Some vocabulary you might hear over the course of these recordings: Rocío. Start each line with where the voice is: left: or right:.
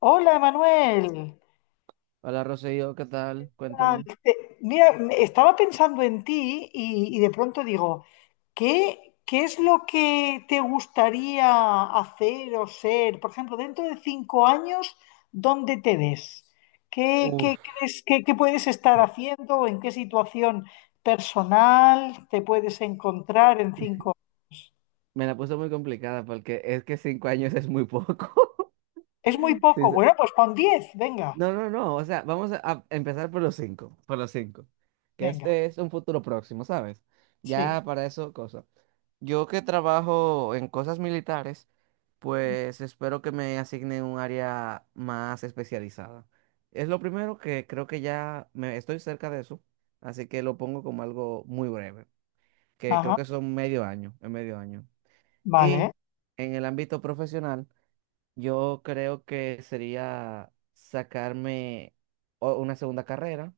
left: Hola, Manuel.
right: Hola Rocío, ¿qué tal?
left: Ah,
right: Cuéntame.
left: Mira, estaba pensando en ti y de pronto digo, ¿Qué es lo que te gustaría hacer o ser? Por ejemplo, dentro de 5 años, ¿dónde te ves? ¿Qué,
right: Uf.
left: qué crees que puedes estar haciendo? ¿En qué situación personal te puedes encontrar en cinco?
right: Me la puse muy complicada porque es que 5 años es muy poco.
left: Es muy
right: Sí,
left: poco. Bueno, pues pon 10. Venga,
right: no, no, no. O sea, vamos a empezar por los cinco. Por los cinco. Que
left: venga.
right: este es un futuro próximo, ¿sabes?
left: Sí.
right: Ya para eso, cosa. Yo que trabajo en cosas militares, pues espero que me asigne un área más especializada. Es lo primero que creo que ya me estoy cerca de eso, así que lo pongo como algo muy breve. Que creo
left: Ajá.
right: que son medio año, en medio año. Y
left: Vale.
right: en el ámbito profesional, yo creo que sería sacarme una segunda carrera,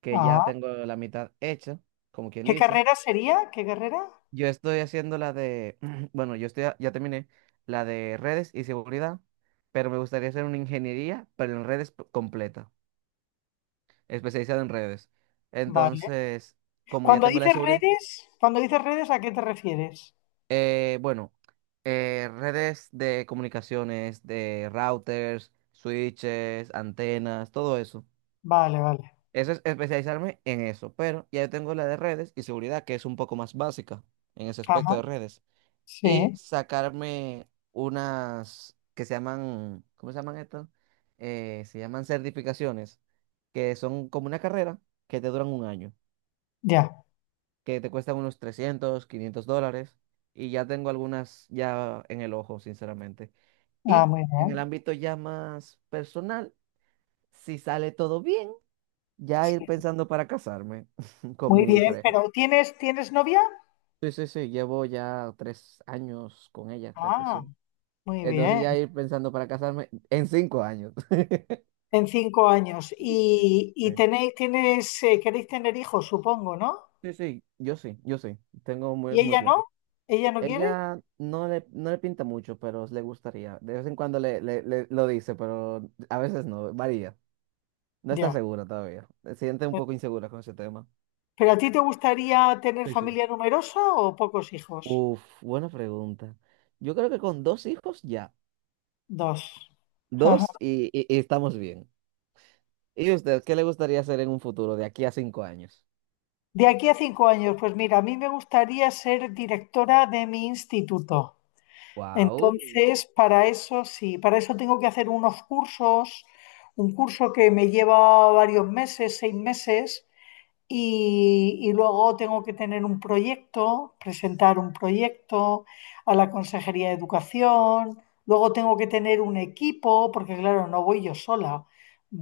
right: que ya
left: Ah.
right: tengo la mitad hecha, como quien
left: ¿Qué
right: dice.
left: carrera sería? ¿Qué carrera?
right: Yo estoy haciendo la de, bueno, yo estoy, ya terminé la de redes y seguridad, pero me gustaría hacer una ingeniería, pero en redes completa, especializada en redes.
left: Vale.
right: Entonces, como ya tengo la de seguridad.
left: Cuando dices redes, ¿a qué te refieres?
right: Bueno, redes de comunicaciones, de routers, switches, antenas, todo eso.
left: Vale, vale.
right: Eso es especializarme en eso, pero ya yo tengo la de redes y seguridad, que es un poco más básica en ese
left: Ajá.
right: aspecto de redes.
left: Sí,
right: Y sacarme unas que se llaman, ¿cómo se llaman estas? Se llaman certificaciones, que son como una carrera que te duran un año
left: ya.
right: que te cuestan unos $300-$500 y ya tengo algunas ya en el ojo, sinceramente.
left: Ah,
right: Y
left: muy
right: en el
left: bien.
right: ámbito ya más personal, si sale todo bien, ya
left: Sí.
right: ir pensando para casarme con
left: Muy
right: mi
left: bien,
right: pareja.
left: pero ¿tienes, tienes novia?
right: Sí, sí, sí, llevo ya 3 años con ella, creo que
left: Ah,
right: son.
left: muy
right: Entonces
left: bien.
right: ya ir pensando para casarme en 5 años.
left: En 5 años. Y,
right: Sí,
left: y tenéis, tienes, queréis tener hijos, supongo, ¿no?
right: sí, sí, yo sí, yo sí, tengo muy,
left: ¿Y
right: eso muy
left: ella
right: claro.
left: no? ¿Ella no quiere?
right: Ella no le, no le pinta mucho, pero le gustaría. De vez en cuando lo dice, pero a veces no, varía. No está
left: Ya.
right: segura todavía. Se siente un poco insegura con ese tema.
left: ¿Pero a ti te gustaría tener
right: Sí, sí.
left: familia numerosa o pocos hijos?
right: Uf, buena pregunta. Yo creo que con dos hijos ya.
left: Dos.
right: Dos y estamos bien. ¿Y usted qué le gustaría hacer en un futuro de aquí a 5 años?
left: De aquí a 5 años, pues mira, a mí me gustaría ser directora de mi instituto.
right: Wow,
left: Entonces, para eso sí, para eso tengo que hacer unos cursos, un curso que me lleva varios meses, 6 meses, y luego tengo que tener un proyecto, presentar un proyecto a la Consejería de Educación. Luego tengo que tener un equipo, porque claro, no voy yo sola.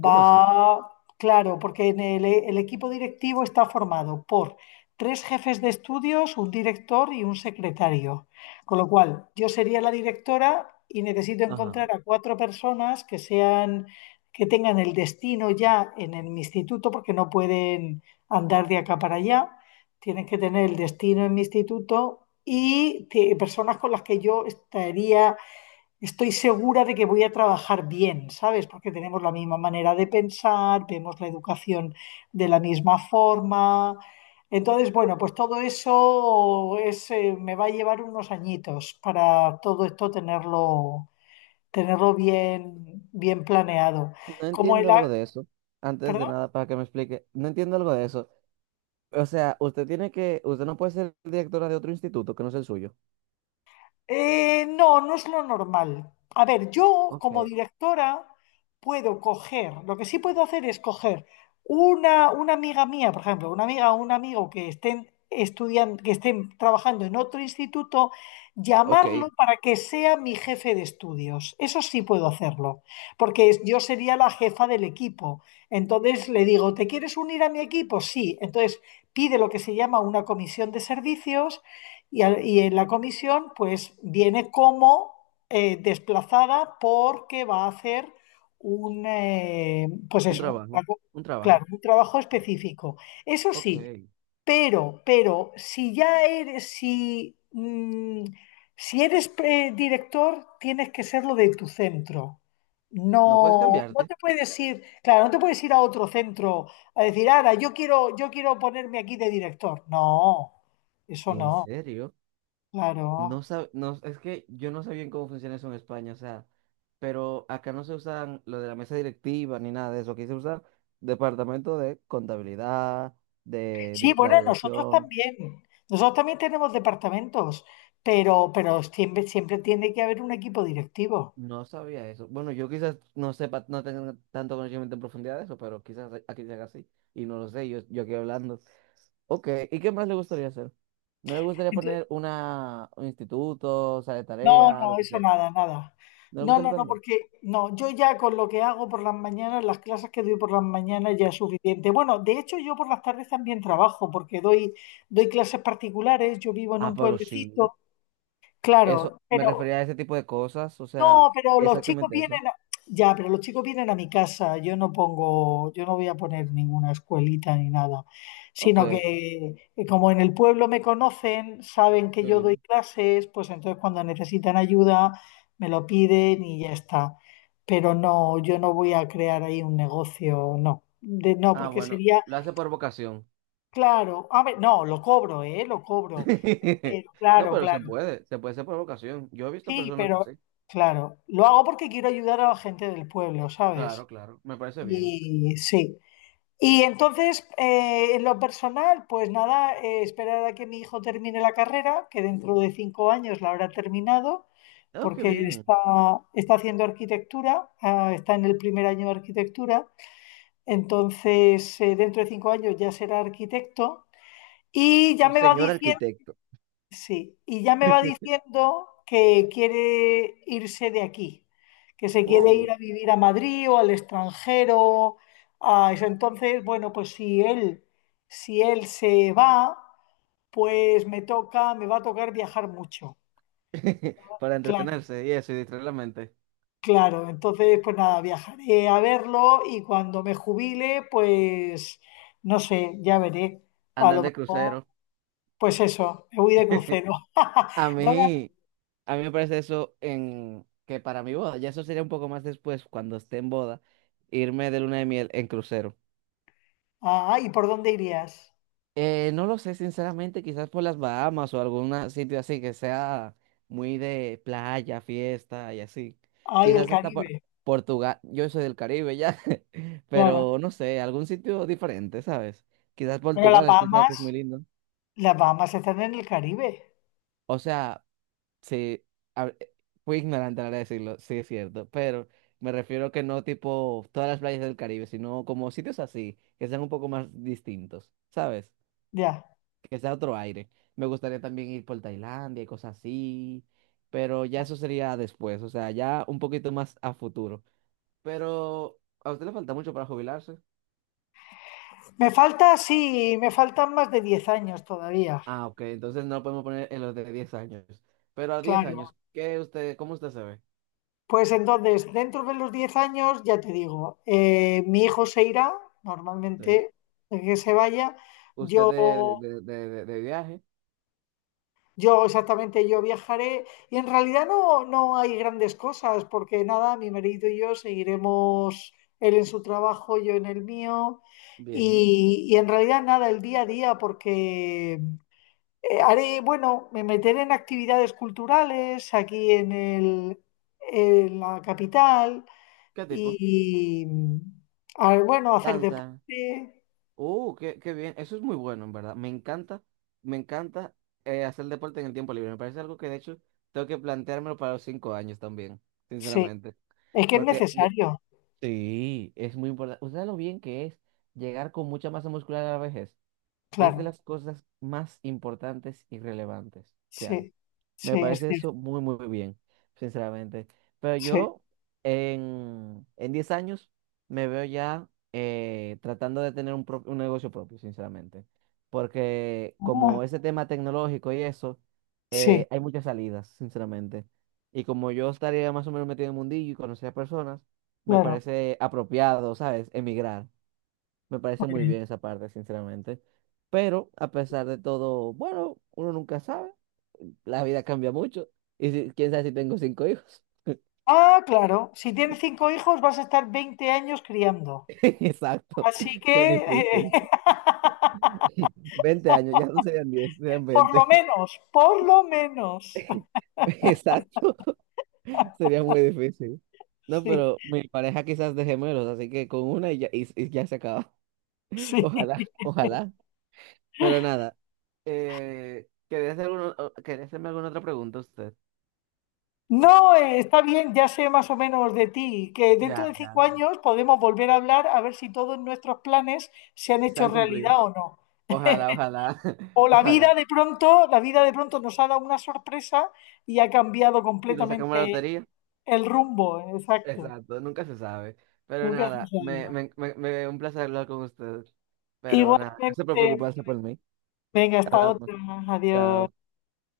right: ¿cómo así?
left: claro, porque en el equipo directivo está formado por tres jefes de estudios, un director y un secretario. Con lo cual, yo sería la directora y necesito
right: Ajá.
left: encontrar a cuatro personas que sean, que tengan el destino ya en el instituto, porque no pueden andar de acá para allá, tienes que tener el destino en mi instituto y personas con las que yo estaría, estoy segura de que voy a trabajar bien, ¿sabes? Porque tenemos la misma manera de pensar, vemos la educación de la misma forma. Entonces, bueno, pues todo eso es, me va a llevar unos añitos para todo esto tenerlo, tenerlo bien, bien planeado.
right: No
left: Como
right: entiendo algo de eso. Antes de
left: ¿Perdón?
right: nada, para que me explique, no entiendo algo de eso. O sea, usted tiene que, usted no puede ser directora de otro instituto que no sea el suyo.
left: No, no es lo normal. A ver, yo
right: Ok,
left: como directora puedo coger, lo que sí puedo hacer es coger una amiga mía, por ejemplo, una amiga o un amigo que estén estudiando, que estén trabajando en otro instituto,
right: ok,
left: llamarlo para que sea mi jefe de estudios. Eso sí puedo hacerlo, porque yo sería la jefa del equipo. Entonces le digo, ¿te quieres unir a mi equipo? Sí. Entonces pide lo que se llama una comisión de servicios y en la comisión pues viene como desplazada porque va a hacer un, pues
right: un
left: eso,
right: trabajo, un trabajo.
left: claro, un trabajo
right: Sí.
left: específico. Eso
right: Ok,
left: sí, pero si ya eres, si, mm, si eres director, tienes que serlo de tu centro.
right: no puedes
left: No, no
right: cambiarte.
left: te puedes ir, claro, no te puedes ir a otro centro a decir, ahora, yo quiero ponerme aquí de director. No, eso
right: ¿En
left: no.
right: serio? No
left: Claro.
right: sab- no, es que yo no sé bien cómo funciona eso en España, o sea, pero acá no se usan lo de la mesa directiva ni nada de eso. Aquí se usa departamento de contabilidad,
left: Sí,
right: la
left: bueno, nosotros
right: dirección.
left: también. Nosotros también tenemos departamentos, pero siempre, siempre tiene que haber un equipo directivo.
right: No sabía eso. Bueno, yo quizás no sepa, no tenga tanto conocimiento en profundidad de eso, pero quizás aquí se haga así. Y no lo sé, yo aquí hablando. Ok, ¿y qué más le gustaría hacer? ¿No le gustaría
left: Entonces,
right: poner una, un instituto, o sea, de
left: no,
right: tarea, lo
left: no,
right: que
left: eso
right: sea?
left: nada, nada.
right: ¿No le
left: No,
right: gusta
left: no, no,
right: emprender?
left: porque no, yo ya con lo que hago por las mañanas, las clases que doy por las mañanas ya es suficiente. Bueno, de hecho yo por las tardes también trabajo porque doy clases particulares, yo vivo en
right: Ah,
left: un
right: pero sí.
left: pueblecito,
right: Eso,
left: claro,
right: me
left: pero
right: refería a ese tipo de cosas, o sea,
left: no, pero los chicos
right: exactamente eso.
left: vienen, ya, pero los chicos vienen a mi casa. Yo no pongo, yo no voy a poner ninguna escuelita ni nada,
right: Ok,
left: sino que como en el pueblo me conocen, saben que yo doy
right: sí.
left: clases, pues entonces cuando necesitan ayuda me lo piden y ya está. Pero no, yo no voy a crear ahí un negocio, no, no,
right: Ah,
left: porque
right: bueno,
left: sería,
right: lo hace por vocación.
left: claro, a ver, no, lo cobro, ¿eh? Lo cobro, pero
right: No,
left: claro,
right: pero
left: claro.
right: se puede hacer por vocación. Yo he visto
left: Sí,
right: personas
left: pero
right: así.
left: claro, lo hago porque quiero ayudar a la gente del pueblo, ¿sabes?
right: Claro, claro, me parece bien.
left: Y sí. Y entonces, en lo personal, pues nada, esperar a que mi hijo termine la carrera, que dentro de 5 años la habrá terminado,
right: Oh, qué
left: porque
right: bien.
left: está haciendo arquitectura, ah, está en el primer año de arquitectura, entonces dentro de 5 años ya será arquitecto y ya
right: Un
left: me va
right: señor
left: diciendo.
right: arquitecto.
left: Sí, y ya me va diciendo que quiere irse de aquí, que se quiere ir
right: Oh,
left: a vivir a Madrid o al extranjero, a eso. Entonces, bueno, pues si él, si él se va, pues me toca, me va a tocar viajar mucho.
right: para
left: Claro,
right: entretenerse y eso, y distraer la mente.
left: claro. Entonces, pues nada, viajaré a verlo y cuando me jubile, pues no sé, ya veré. A
right: Andar
left: lo
right: de
left: mejor,
right: crucero.
left: pues eso, me voy de crucero.
right: A
left: ¿Dónde-
right: mí, a mí me parece eso en que para mi boda, ya eso sería un poco más después, cuando esté en boda, irme de luna de miel en crucero.
left: Ah, ¿y por dónde irías?
right: No lo sé, sinceramente, quizás por las Bahamas o algún sitio así que sea muy de playa, fiesta y así.
left: Ay, el
right: Quizás hasta
left: Caribe,
right: Portugal, yo soy del Caribe ya,
left: claro.
right: pero no sé, algún sitio diferente, ¿sabes? Quizás
left: Pero
right: Portugal, he escuchado que es muy lindo.
left: Las Bahamas están en el Caribe,
right: O sea, sí, a- fui ignorante a la hora de decirlo, sí es cierto, pero me refiero que no tipo todas las playas del Caribe, sino como sitios así, que sean un poco más distintos, ¿sabes?
left: ya.
right: Que sea otro aire. Me gustaría también ir por Tailandia y cosas así, pero ya eso sería después, o sea, ya un poquito más a futuro. Pero a usted le falta mucho para jubilarse.
left: Me falta, sí, me faltan más de 10 años todavía,
right: Ah, ok, entonces no lo podemos poner en los de 10 años. Pero a 10
left: claro.
right: años, ¿qué usted, cómo usted se ve?
left: Pues entonces, dentro de los 10 años, ya te digo, mi hijo se irá,
right: Sí.
left: normalmente, el que se vaya.
right: ¿Usted
left: Yo
right: de viaje?
left: Yo exactamente, yo viajaré y en realidad no, no hay grandes cosas porque nada, mi marido y yo seguiremos él en su trabajo, yo en el mío
right: Bien.
left: y en realidad nada, el día a día porque haré, bueno, me meteré en actividades culturales aquí en el, en la capital
right: ¿Qué tipo?
left: y, a ver, bueno, hacer
right: Danza.
left: deporte,
right: Qué bien. Eso es muy bueno, en verdad. Me encanta hacer deporte en el tiempo libre. Me parece algo que de hecho tengo que planteármelo para los 5 años también,
left: sí,
right: sinceramente.
left: es que es
right: Porque
left: necesario,
right: sí, es muy importante. Ustedes lo bien que es llegar con mucha masa muscular a la vejez. Es de
left: claro,
right: las cosas más importantes y relevantes que hay.
left: sí, sí,
right: Me
left: es
right: parece
left: cierto,
right: eso muy, muy bien, sinceramente. Pero
left: sí.
right: yo en 10 años me veo ya tratando de tener un negocio propio, sinceramente. Porque
left: Ah.
right: como ese tema tecnológico y eso,
left: Sí,
right: hay muchas salidas, sinceramente. Y como yo estaría más o menos metido en el mundillo y conocer a personas, me
left: claro.
right: parece apropiado, ¿sabes? Emigrar. Me
left: Muy
right: parece muy
left: bien.
right: bien esa parte, sinceramente. Pero a pesar de todo, bueno, uno nunca sabe. La vida cambia mucho. Quién sabe si tengo cinco hijos.
left: Ah, claro. Si tienes cinco hijos, vas a estar 20 años criando.
right: Exacto.
left: Así
right: Qué
left: que,
right: difícil. Veinte años, ya no serían 10 serían
left: por lo
right: 20,
left: menos, por lo menos.
right: Exacto. Sería muy difícil. No,
left: Sí,
right: pero mi pareja quizás de gemelos, así que con una y ya, y ya se acaba.
left: sí.
right: Ojalá, ojalá. Pero nada. ¿Quería hacerme alguna otra pregunta usted?
left: No, está bien, ya sé más o menos de ti, que dentro
right: Ya,
left: de
right: ya.
left: 5 años podemos volver a hablar a ver si todos nuestros planes se han
right: Se
left: hecho
right: han cumplido.
left: realidad o no.
right: Ojalá, ojalá,
left: O la vida
right: ojalá.
left: de pronto, la vida de pronto nos ha dado una sorpresa y ha cambiado
right: Y nos sacamos
left: completamente
right: la lotería.
left: el rumbo. Exacto.
right: Exacto, nunca se sabe. Pero
left: Nunca se
right: nada,
left: sabe.
right: un placer hablar con ustedes. Pero nada, gracias por
left: Igualmente.
right: preocuparse por mí.
left: Venga, hasta
right: Hablamos.
left: otra. Adiós.
right: Chao.